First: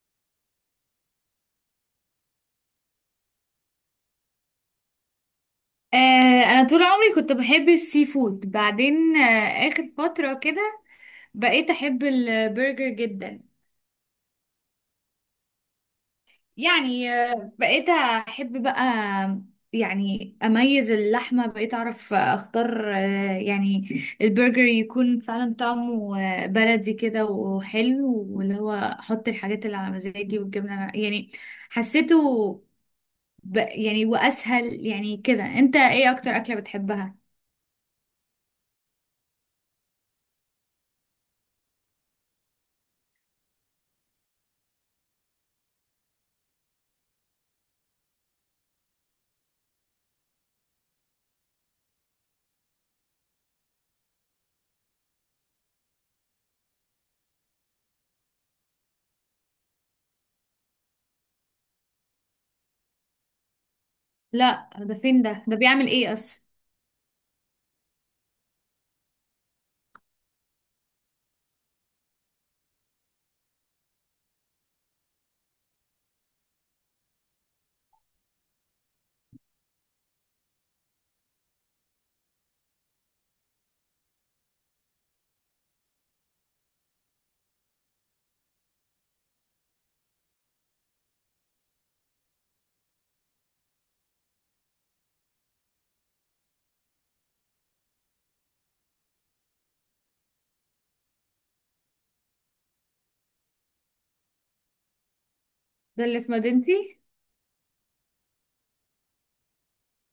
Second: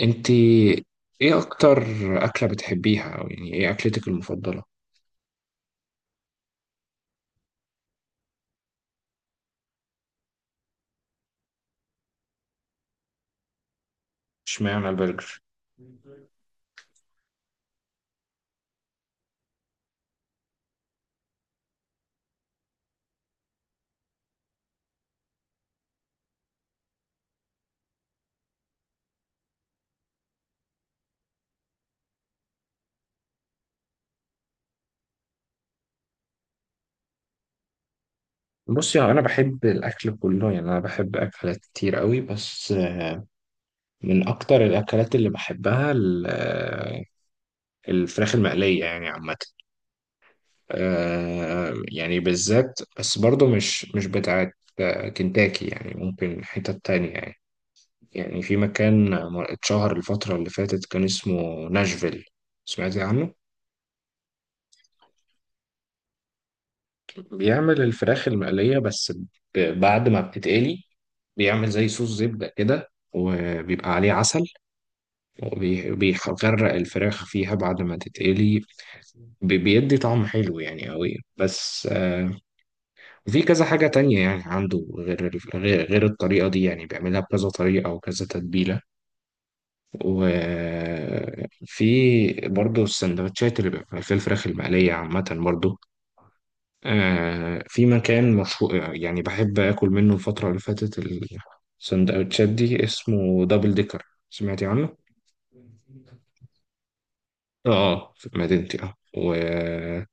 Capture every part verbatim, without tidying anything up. انت، ايه اكتر اكله بتحبيها؟ او يعني ايه اكلتك المفضله؟ آه، انا طول عمري كنت بحب السي فود. بعدين آه، اخر فترة كده بقيت احب البرجر جدا. اشمعنى البرجر؟ يعني آه، بقيت احب بقى. يعني اميز اللحمة بقيت اعرف اختار آه، يعني البرجر يكون فعلا طعمه آه، بلدي كده وحلو، واللي هو احط الحاجات اللي على مزاجي والجبنة على- يعني حسيته ب... يعني واسهل يعني كده. انت ايه اكتر اكلة بتحبها؟ بصي، يعني انا بحب الاكل كله، يعني انا بحب اكلات كتير قوي، بس من اكتر الاكلات اللي بحبها ال- الفراخ المقليه يعني عامه. آه، يعني بالذات، بس برضو مش مش بتاعت آه، كنتاكي، يعني ممكن حتة تانية، يعني يعني في مكان اتشهر الفترة اللي فاتت كان اسمه ناشفيل. سمعتي عنه؟ لا، ده فين؟ ده ده بيعمل ايه اصلا؟ بيعمل الفراخ المقلية بس، ب- بعد ما بتتقلي بيعمل زي صوص زبدة كده وبيبقى عليه عسل، وبيغرق الفراخ فيها بعد ما تتقلي. بي- بيدي طعم حلو يعني قوي، بس آه، في كذا حاجة تانية، يعني عنده غير ال- غير غير الطريقة دي، يعني بيعملها بكذا طريقة وكذا تتبيلة. وفي برضه السندوتشات اللي بيبقى في الفراخ المقلية عامة برضه. آه في مكان مشهور يعني بحب آكل منه الفترة اللي فاتت، السندوتشات دي اسمه دبل ديكر. سمعتي عنه؟ ده اللي في مدينتي. اه في مدينتي، اه. وفي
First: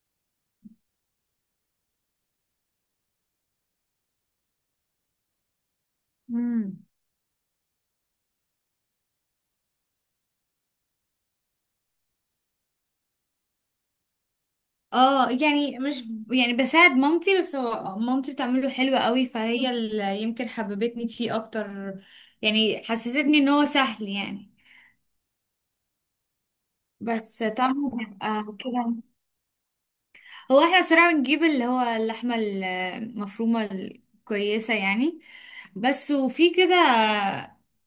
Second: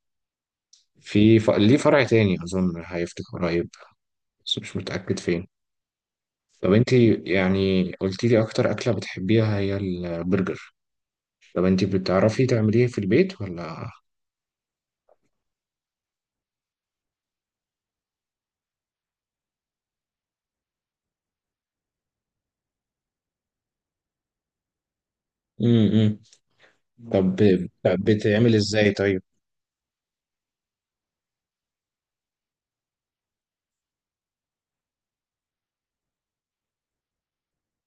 ف... ليه فرع تاني أظن هيفتح قريب، بس مش متأكد فين. طب امم. انتي يعني قلتي لي أكتر أكلة بتحبيها هي البرجر، طب انتي بتعرفي تعمليه في البيت ولا؟ اه، يعني مش، يعني بساعد مامتي، بس هو مامتي بتعمله حلو قوي، فهي اللي يمكن حببتني فيه اكتر. يعني حسستني ان هو سهل، يعني. امم. طب، بس ب- طعمه بيبقى بتعمل ازاي كده. طيب؟ هو احنا بصراحة بنجيب اللي هو اللحمة المفرومة الكويسة، يعني، بس. وفي كده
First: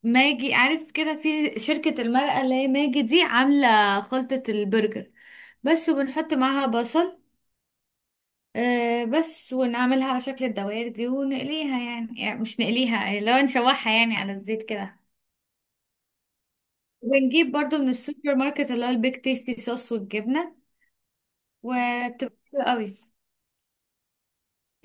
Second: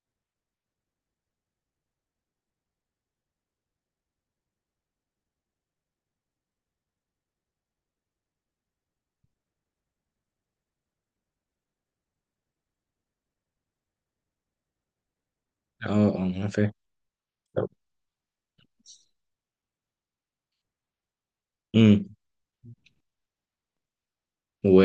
ماجي، عارف كده، في شركة المرقة اللي هي ماجي دي عاملة خلطة البرجر بس، وبنحط معاها بصل آه، بس، ونعملها على شكل الدوائر دي ونقليها، يعني, يعني مش نقليها، لو نشوحها يعني على الزيت كده. اه، اه، أنا فاهم. ونجيب طب- برضو من السوبر ماركت اللي هو البيك تيستي صوص والجبنة، مم. وبتبقى حلوة قوي.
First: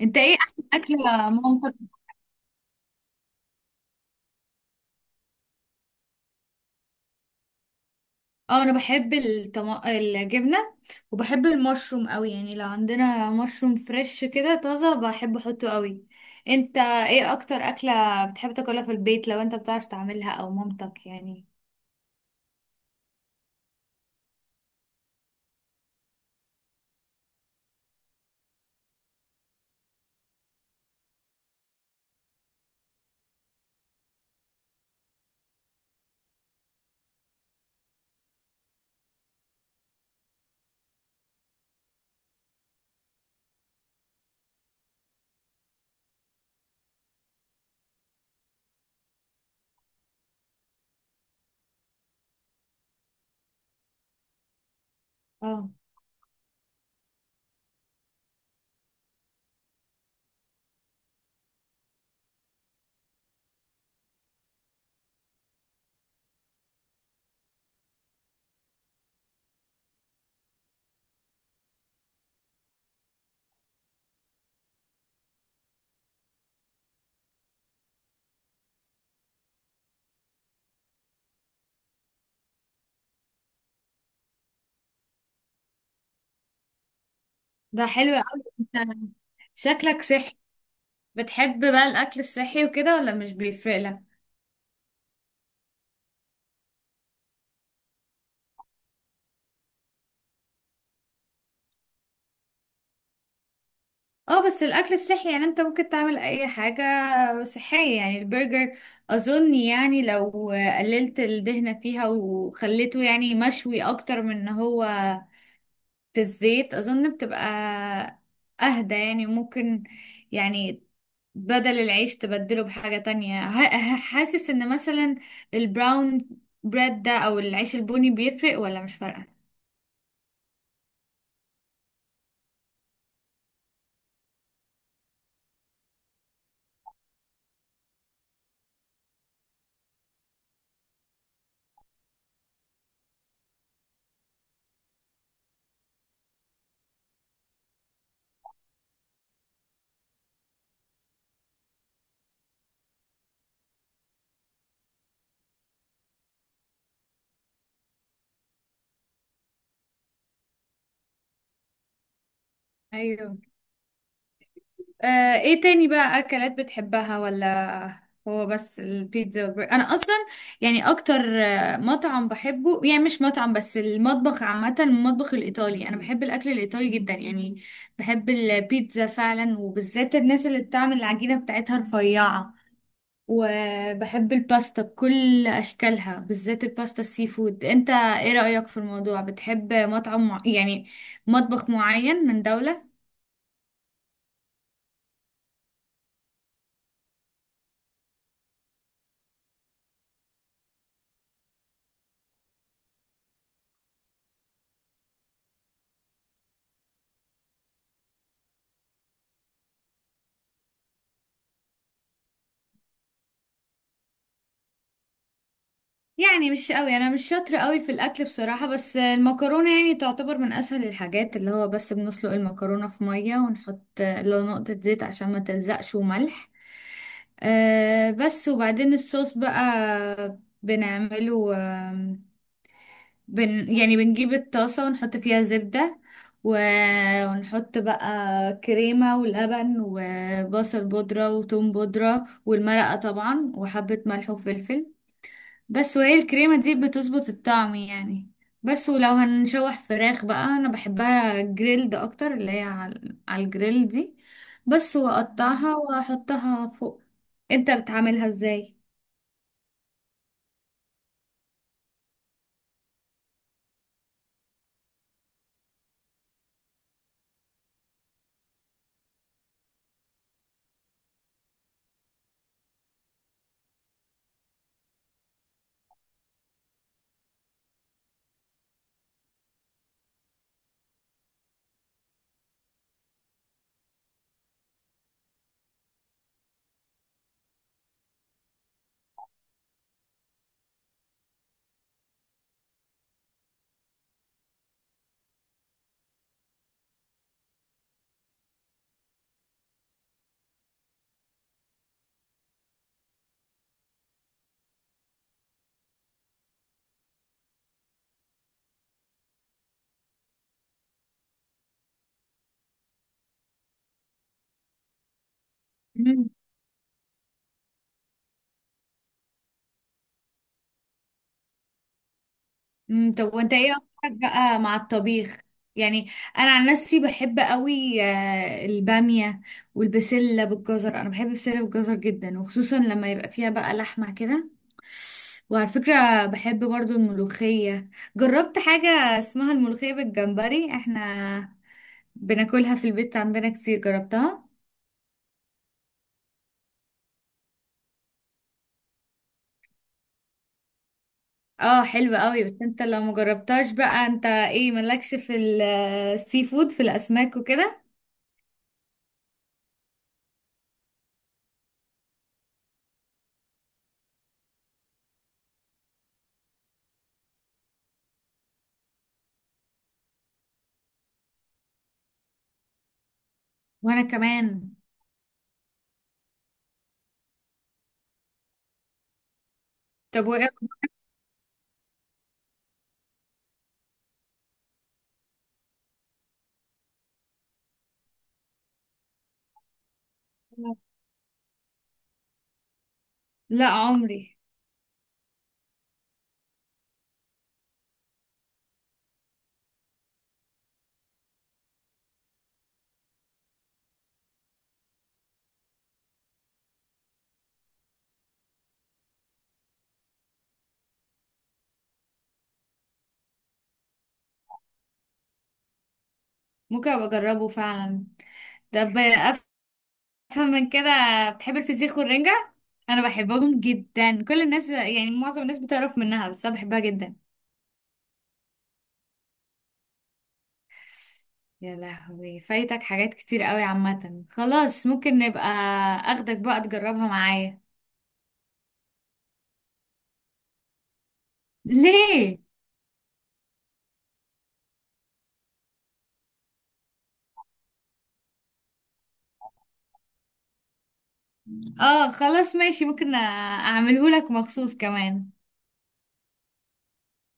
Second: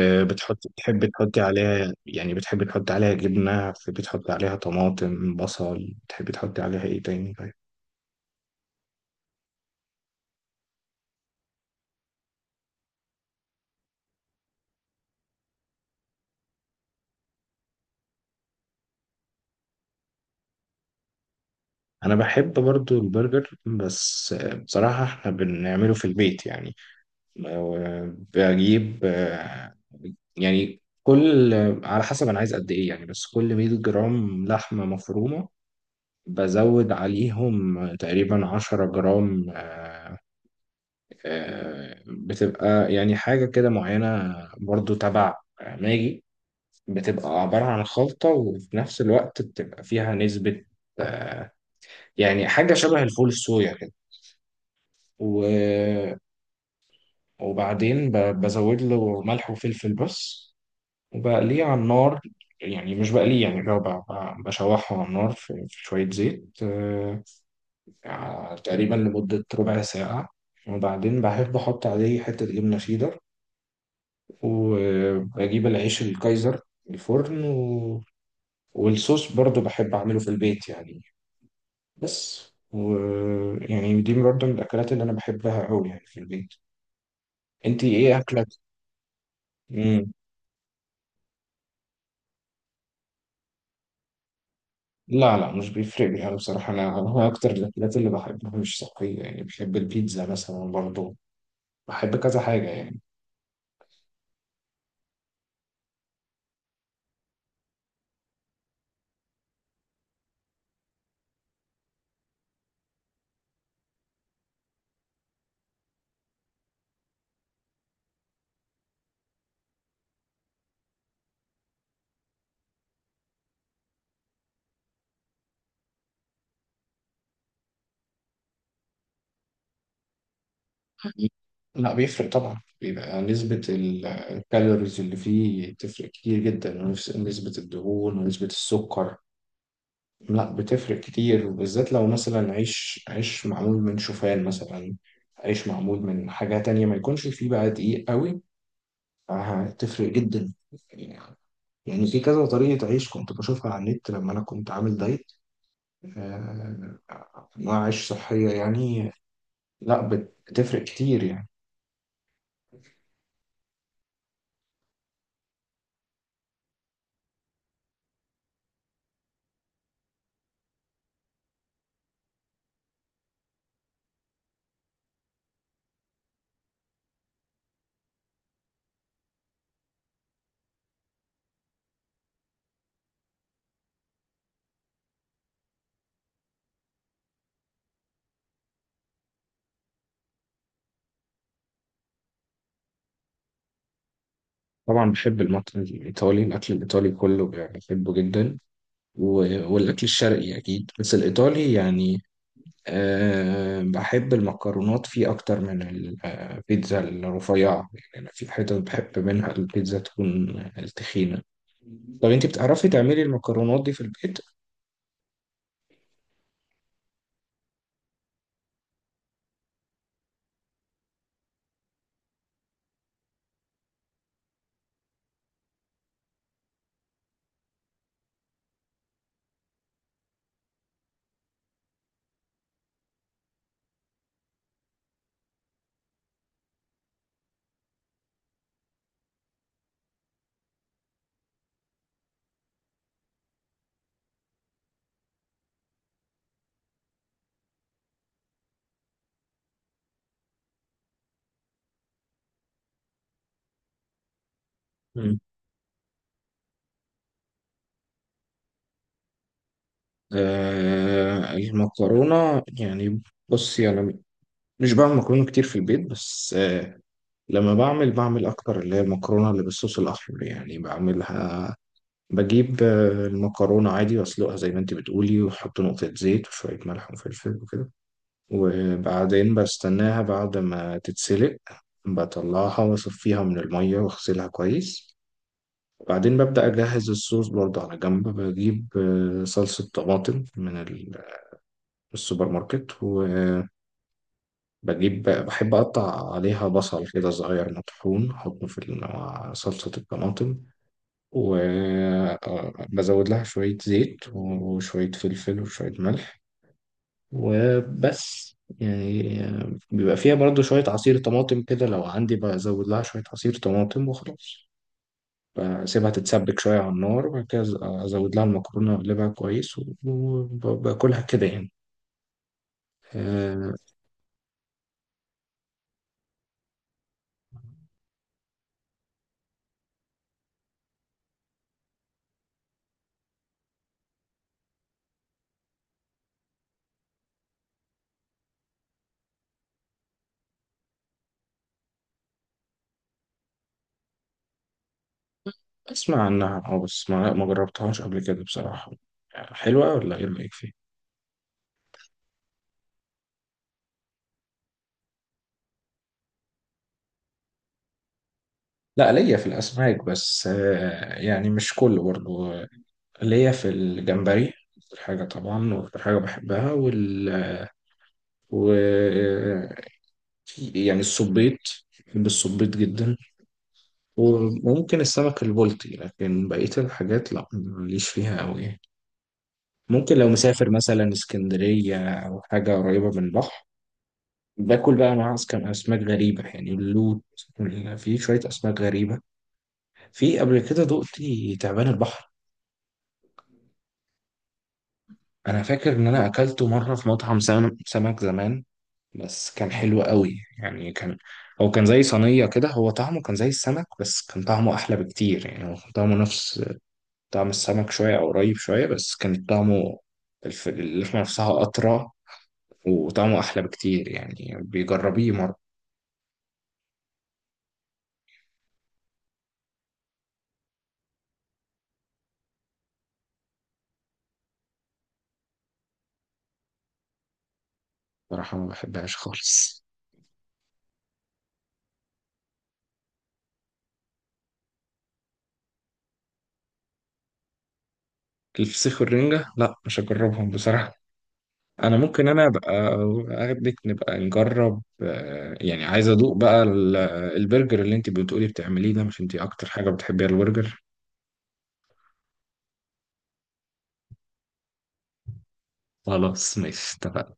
انت ايه احسن بتحب اكلة تحطي مامتك؟ عليها، يعني بتحب تحطي عليها جبنة، بتحب تحطي عليها طماطم، بصل، بتحب تحطي عليها ايه تاني طيب؟ اه، انا بحب الطم... الجبنة. وبحب المشروم قوي، يعني لو عندنا مشروم فريش كده طازة بحب احطه قوي. انت ايه اكتر اكلة بتحب تاكلها في البيت، لو انت بتعرف تعملها او مامتك، يعني؟ انا بحب برضو البرجر، بس آه، بصراحة احنا بنعمله في البيت يعني. آه، بجيب آه، يعني كل، على حسب انا عايز قد ايه يعني، بس كل 100 جرام لحمة مفرومة بزود عليهم تقريبا 10 جرام. آه، بتبقى يعني حاجة كده معينة، برضو تبع ماجي. بتبقى عبارة عن خلطة وفي نفس الوقت بتبقى فيها نسبة، آه، يعني حاجة شبه الفول الصويا كده. اه، و- وبعدين ب- بزود له ملح وفلفل بس، وبقليه على النار. يعني مش بقليه، يعني لو ب- ب- بشوحه على النار في في شوية زيت، آه، ع- تقريبا لمدة ربع ساعة. وبعدين بحب أحط عليه حتة جبنة شيدر، واجيب العيش الكايزر، الفرن و... والصوص برضو بحب اعمله في البيت يعني. بس، ويعني دي برضو من الاكلات اللي انا بحبها قوي يعني في البيت. ده انتي حلو ايه قوي، اكلك؟ انت شكلك مم. صحي. بتحب بقى الاكل الصحي وكده ولا مش بيفرق لك؟ لا، لا، مش بيفرق لي. انا بصراحه انا هو اكتر الاكلات اللي بحبها مش صحيه، يعني بحب البيتزا مثلا برضو، بحب كذا حاجه يعني. اه، بس الاكل الصحي يعني انت ممكن تعمل اي حاجة صحية. يعني البرجر اظن يعني لو قللت الدهنة فيها وخليته يعني مشوي اكتر من ان هو في الزيت، اظن بتبقى اهدى، يعني ممكن يعني بدل العيش تبدله بحاجة تانية. ه- ه- حاسس ان مثلا البراون بريد ده، او العيش البني، بيفرق ولا مش فارقة؟ لا بيفرق طبعا، بيبقى نسبة ال- الكالوريز اللي فيه تفرق كتير جدا، ونفس- نسبة الدهون ونسبة السكر، لا بتفرق كتير، وبالذات لو مثلا عيش عيش معمول من شوفان مثلا، عيش معمول من حاجة تانية ما يكونش فيه بقى دقيق قوي، هتفرق جدا. يعني في كذا طريقة عيش كنت بشوفها على النت لما أنا كنت عامل دايت، آه، أنواع عيش صحية يعني. لا بت- بتفرق كتير يعني. ايوه. آه، ايه تاني بقى اكلات بتحبها، ولا هو بس البيتزا والبرجر؟ انا اصلا يعني اكتر آه، مطعم بحبه، يعني مش مطعم بس، المطبخ عامة، المطبخ الايطالي، انا بحب الاكل الايطالي جدا يعني. بحب البيتزا فعلا، وبالذات الناس اللي بتعمل العجينة بتاعتها رفيعة. وبحب الباستا بكل اشكالها، بالذات الباستا السي فود. انت ايه رأيك في الموضوع، بتحب مطعم مع... يعني مطبخ معين من دولة؟ طبعا بحب المطبخ الإيطالي، الأكل الإيطالي كله بحبه جدا. و- والأكل الشرقي أكيد، بس الإيطالي يعني، أه بحب المكرونات فيه أكتر من البيتزا الرفيعة. يعني أنا في حتت بحب منها البيتزا تكون التخينة. طب أنت بتعرفي تعملي المكرونات دي في البيت؟ يعني مش قوي، انا مش شاطره قوي في الاكل بصراحه، بس المكرونه يعني تعتبر من اسهل الحاجات، اللي هو بس بنسلق المكرونه في ميه، ونحط لو نقطه زيت عشان ما تلزقش، وملح. أه، بس. وبعدين الصوص بقى بنعمله آم، بن يعني بنجيب الطاسه ونحط فيها زبده، و- ونحط بقى كريمه ولبن وبصل بودره وتوم بودره والمرقه طبعا وحبه ملح وفلفل، بس. وهي الكريمة دي بتظبط الطعم، يعني. بس ولو هنشوح فراخ بقى انا بحبها جريلد اكتر، اللي هي على على الجريل دي، بس مم. واقطعها واحطها فوق. انت بتعملها ازاي؟ أه، المكرونة يعني، بصي أنا مش بعمل مكرونة كتير في البيت، بس أه لما بعمل بعمل أكتر اللي هي المكرونة اللي بالصوص الأحمر، يعني بعملها، بجيب آه، المكرونة عادي وأسلقها زي ما أنت بتقولي، وأحط نقطة زيت وشوية ملح وفلفل وكده. وبعدين بستناها بعد ما تتسلق، بطلعها واصفيها من المية واغسلها كويس. بعدين ببدأ أجهز الصوص برضه على جنب، بجيب آه، صلصة طماطم من ال- السوبر ماركت، وبجيب، بحب أقطع عليها بصل كده صغير مطحون أحطه في ال- مع صلصة الطماطم، وبزود لها شوية زيت وشوية فلفل وشوية ملح وبس. يعني آه، بيبقى فيها برضو شوية عصير طماطم كده، لو عندي بزود لها شوية عصير طماطم وخلاص. بسيبها مم. تتسبك شوية على النار، وبعد كده أزود لها المكرونة وأقلبها كويس، وباكلها كده يعني. مم، طب، وانت آه، ايه اكتر بقى مع الطبيخ؟ يعني انا عن نفسي بحب قوي آه، البامية والبسلة بالجزر، انا بحب البسلة بالجزر جدا، وخصوصا لما يبقى فيها بقى لحمة كده. وعلى فكرة بحب برضو الملوخية. جربت حاجة اسمها الملوخية بالجمبري، احنا بناكلها في البيت عندنا كتير، جربتها. أسمع عنها، أه، بس ما ما جربتهاش قبل كده بصراحة. حلوة ولا إيه رأيك فيها؟ اه، حلوة قوي. بس انت لو مجربتهاش بقى، انت ايه مالكش في ال- السي فود، في الاسماك وكده؟ لا، ليا في الأسماك بس، آه، يعني مش كله برضو، آه، ليا في الجمبري أكتر حاجة طبعا، وأكتر حاجة بحبها وال... و يعني الصبيط، بحب الصبيط جدا، وانا كمان. وممكن السمك البلطي، لكن بقية الحاجات لا ماليش فيها أوي يعني. ممكن طب لو وايه أكتر؟ مسافر مثلا اسكندرية أو حاجة قريبة من البحر باكل بقى، مع كان أسماك غريبة يعني اللوت وال- في شوية أسماك غريبة، في قبل كده دقت تعبان البحر. لا عمري. أنا فاكر إن أنا أكلته مرة في مطعم سم- سمك زمان، بس كان حلو قوي يعني. كان هو كان زي صينية كده، هو طعمه كان زي السمك، بس كان طعمه أحلى بكتير، يعني هو كان طعمه نفس طعم السمك شوية أو قريب شوية، بس كان طعمه، الف- اللحمة نفسها أطرى وطعمه أحلى بكتير. يعني بيجربيه مرة. ممكن ابقى اجربه فعلا. طب افهم من كده، بتحب الفسيخ والرنجة؟ انا بحبهم جدا، كل الناس يعني معظم الناس بتعرف منها، بس انا بحبها جدا. بصراحة ما بحبهاش خالص، يا لهوي، فايتك حاجات كتير قوي. عامة خلاص ممكن نبقى اخدك بقى تجربها معايا. الفسيخ والرنجة لا مش هجربهم بصراحة. أنا ممكن ليه؟ أنا أبقى أخدك نبقى نجرب، آه، يعني عايز أدوق بقى ال- البرجر اللي أنت بتقولي بتعمليه ده، مش أنت أكتر حاجة بتحبيها البرجر؟ اه، خلاص ماشي. ممكن اعمله لك مخصوص كمان. خلاص ماشي، اتفقنا.